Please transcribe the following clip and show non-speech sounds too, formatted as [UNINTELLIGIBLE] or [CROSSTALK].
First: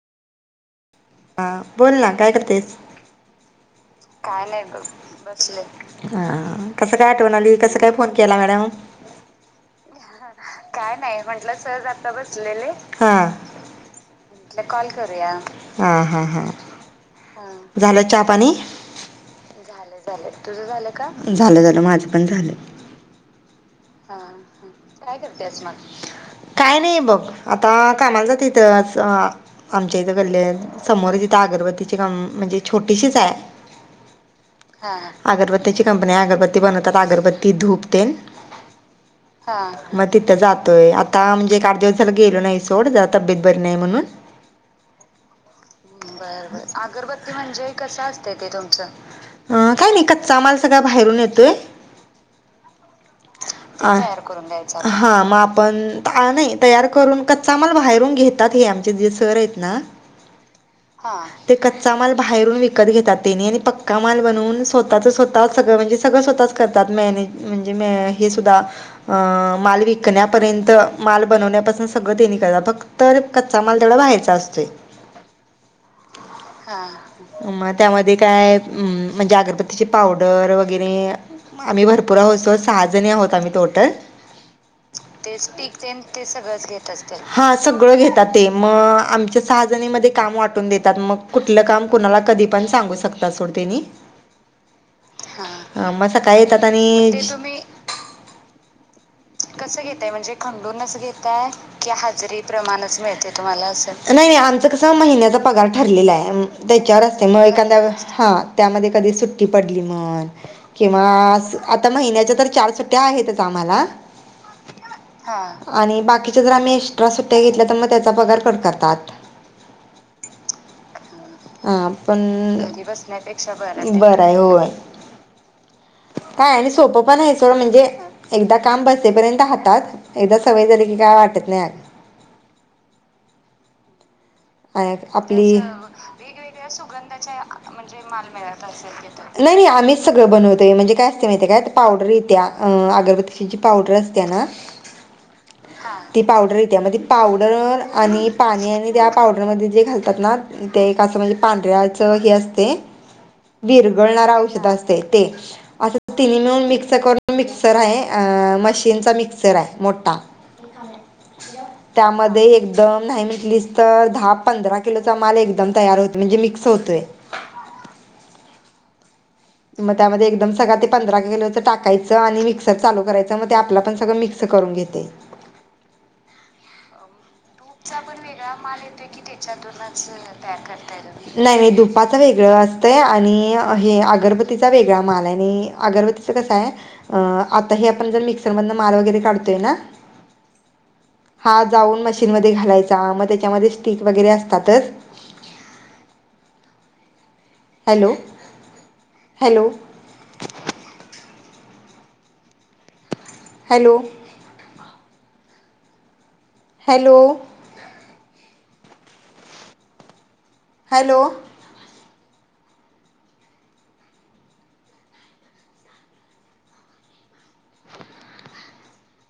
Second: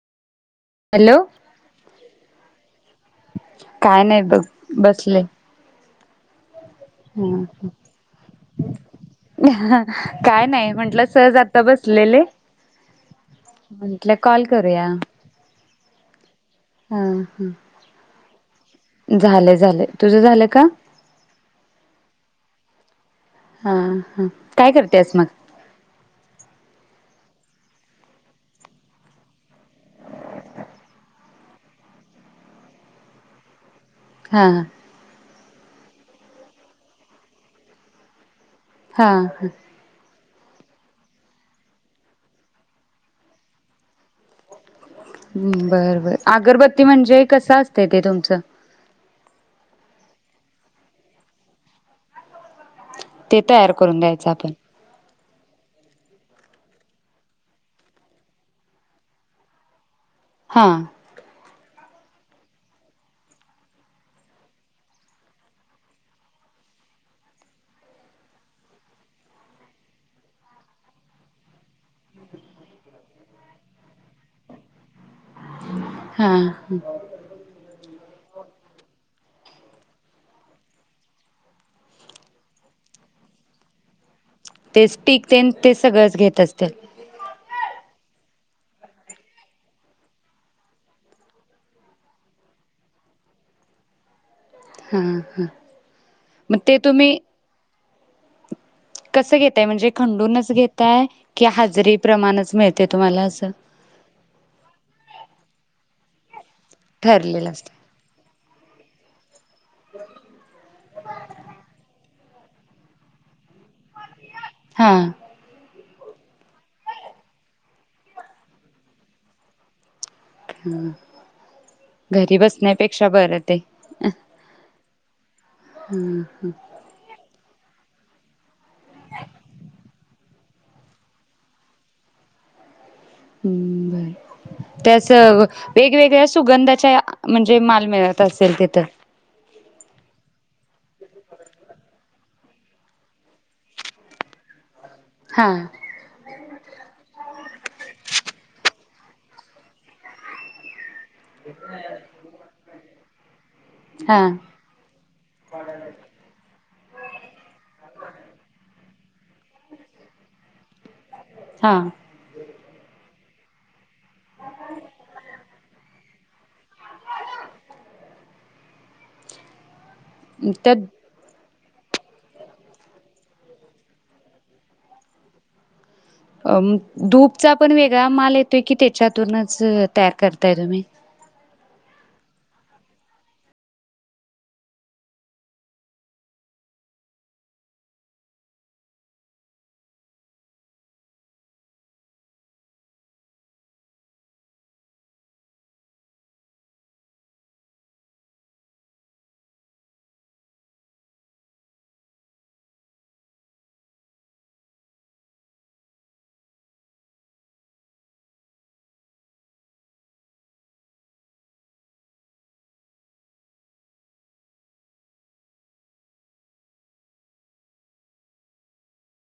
Hello. हा बोल ना काय करतेस? काय नाही बघ बसलेय. हा, कसं काय आठवण आली? कसं काय फोन केला मॅडम? ह नाही काय म्हंटलं नाही म्हंटलं आता सहज आत बसलेले बसलेले म्हटल कॉल करूया. हां हां. झालं चहा पाणी? तुझं झालं का झालं झालं माझं पण झालं. हा हा काय करत्यास मग? [UNINTELLIGIBLE] काय नाही बघ, आता कामाला जाते येथं आस आमच्या इथं गल्ली हाय समोरच इथं अगरबतीचे कम म्हणजे छोटीशीच हाय हा हा. अगरबत्त्याची कंपनी हाय, अगरबत्ती बनवतात अगरबत्ती धूप तेन. हा. म तिथं जातोय आता म्हणजे आठ दिवस झाले गेलो नाही सोड जरा तब्येत बरी नाही म्हणून. बर बर अगरबत्ती म्हणजे कस असत ते तुमचं? अ काय नायी, कच्चा माल सगळा बाहेरून येतोय. ते आ तयार द्यायचं करून आपण द्या हा म आपण आ नाही तयार करून कच्चा माल बाहेरून घेतात हे आमचे जे सर आहेत ना हा. हा, ते कच्चा माल बाहेरून विकत घेतात. त्येनी आणि पक्का माल बनवून स्वतःच स्वतः सगळं म्हणजे सगळं स्वतःच मॅनेज. म्हणजे म हे सुद्धा अ माल विकण्यापर्यंत माल बनवण्यापासून सगळं तेनी करता फक्त तर कच्चा माल तेवडा बाहेरचा असतोय. हा हा हा म त्यामध्ये काय अम म्हणजे अगरबत्तीची पावडर वगैरे, आम्ही भरपूर आहोत सो-सहाजणी आहोत आम्ही टोटल. ते स्टिक तेन ते सगळंच घेत असतील? हा सगळं घेतात ते म आमच्या सहाजणी मध्ये काम वाटून देतात मग कुठलं काम कुणाला कधी पण सांगू शकता सोड तेनी. हा म सकाळी मग येतात ते तुम्ही आणि [UNINTELLIGIBLE] कसं घेताय म्हणजे खंडूनच घेताय, कि हजरी प्रमाणच मिळते तुम्हाला असं? नायी नाई आमचं कसं महिन्याचा पगार ठरलेला हाय त्याच्यावर असते मग ठरलेलं असत एखादा व हा त्यामध्ये कधी सुट्टी पडली म्हण, किंवा अस आता महिन्याच्या तर चार सु त्या आहेतच आम्हाला. हा. हा, आणि बाकीच्या जर आम्ही एक्स्ट्रा सुट्ट्या घेतल्या तर मग त्याचा पगार कट करतात. हम्म. हा पण, घरी बसण्यापेक्षा ते बर हाय. बर हाय हो. हम्म हम. आणि सोपं पण आहे सोडं म्हणजे एकदा काम बसेपर्यंत हातात, एकदा सवय झाली की काय वाटत नाय आत. हम्म बाय. त्या अस आपली वेगवेगळ्या सुगंधाच्या म्हणजे माल मिळत असेल तिथं? नायी नायी आम्हीच सगळं बनवतोय. म्हणजे काय असतय माहिती हाय का? ते पावडर येत्या अगरबत्तीची जी पावडर असते ना. हा. ती पावडर इत्या. ती पावडर आणि पाणी आणि त्या पावडरमध्ये जे घालतात ना? ते एक असं म्हणजे पांढऱ्याचं हे असते हा विरघळणारं औषध असते. ते. अस तिनी मिळून मिक्स करून मिक्सर आहे अ मशीनचा मिक्सर हाय मोठा. हा त्यामध्ये एकदम नाही म्हटलंलिस तर दहा पंधरा किलोचा माल एकदम तयार होतो, म्हणजे मिक्स होतोय. मग त्यामध्ये एकदम त्यात सगळा ते पंधरा किलोच टाका टाकायचं आणि मिक्सर चालू करायचा, मग ते आपलं आपण सगळं मिक्स करून घेतयं. अं धूपचा पण वेगळा माल येतोय की त्याच्यातूनच तयार करताय तुम्ही? नाय नाय धुपाचं वेगळं असतंय, आणि अ हे अगरबतीचा वेगळा माल आणि अगरबती ते कस हाय, आता हे आपण जर मिक्सरमधन माल वगैरे काढतोय ना? हा जाऊन मशीन मध्ये घालायचा, मग त्याच्यामध्ये स्टिक वगैरे असतातच. Hello, hello. Hello. Hello hello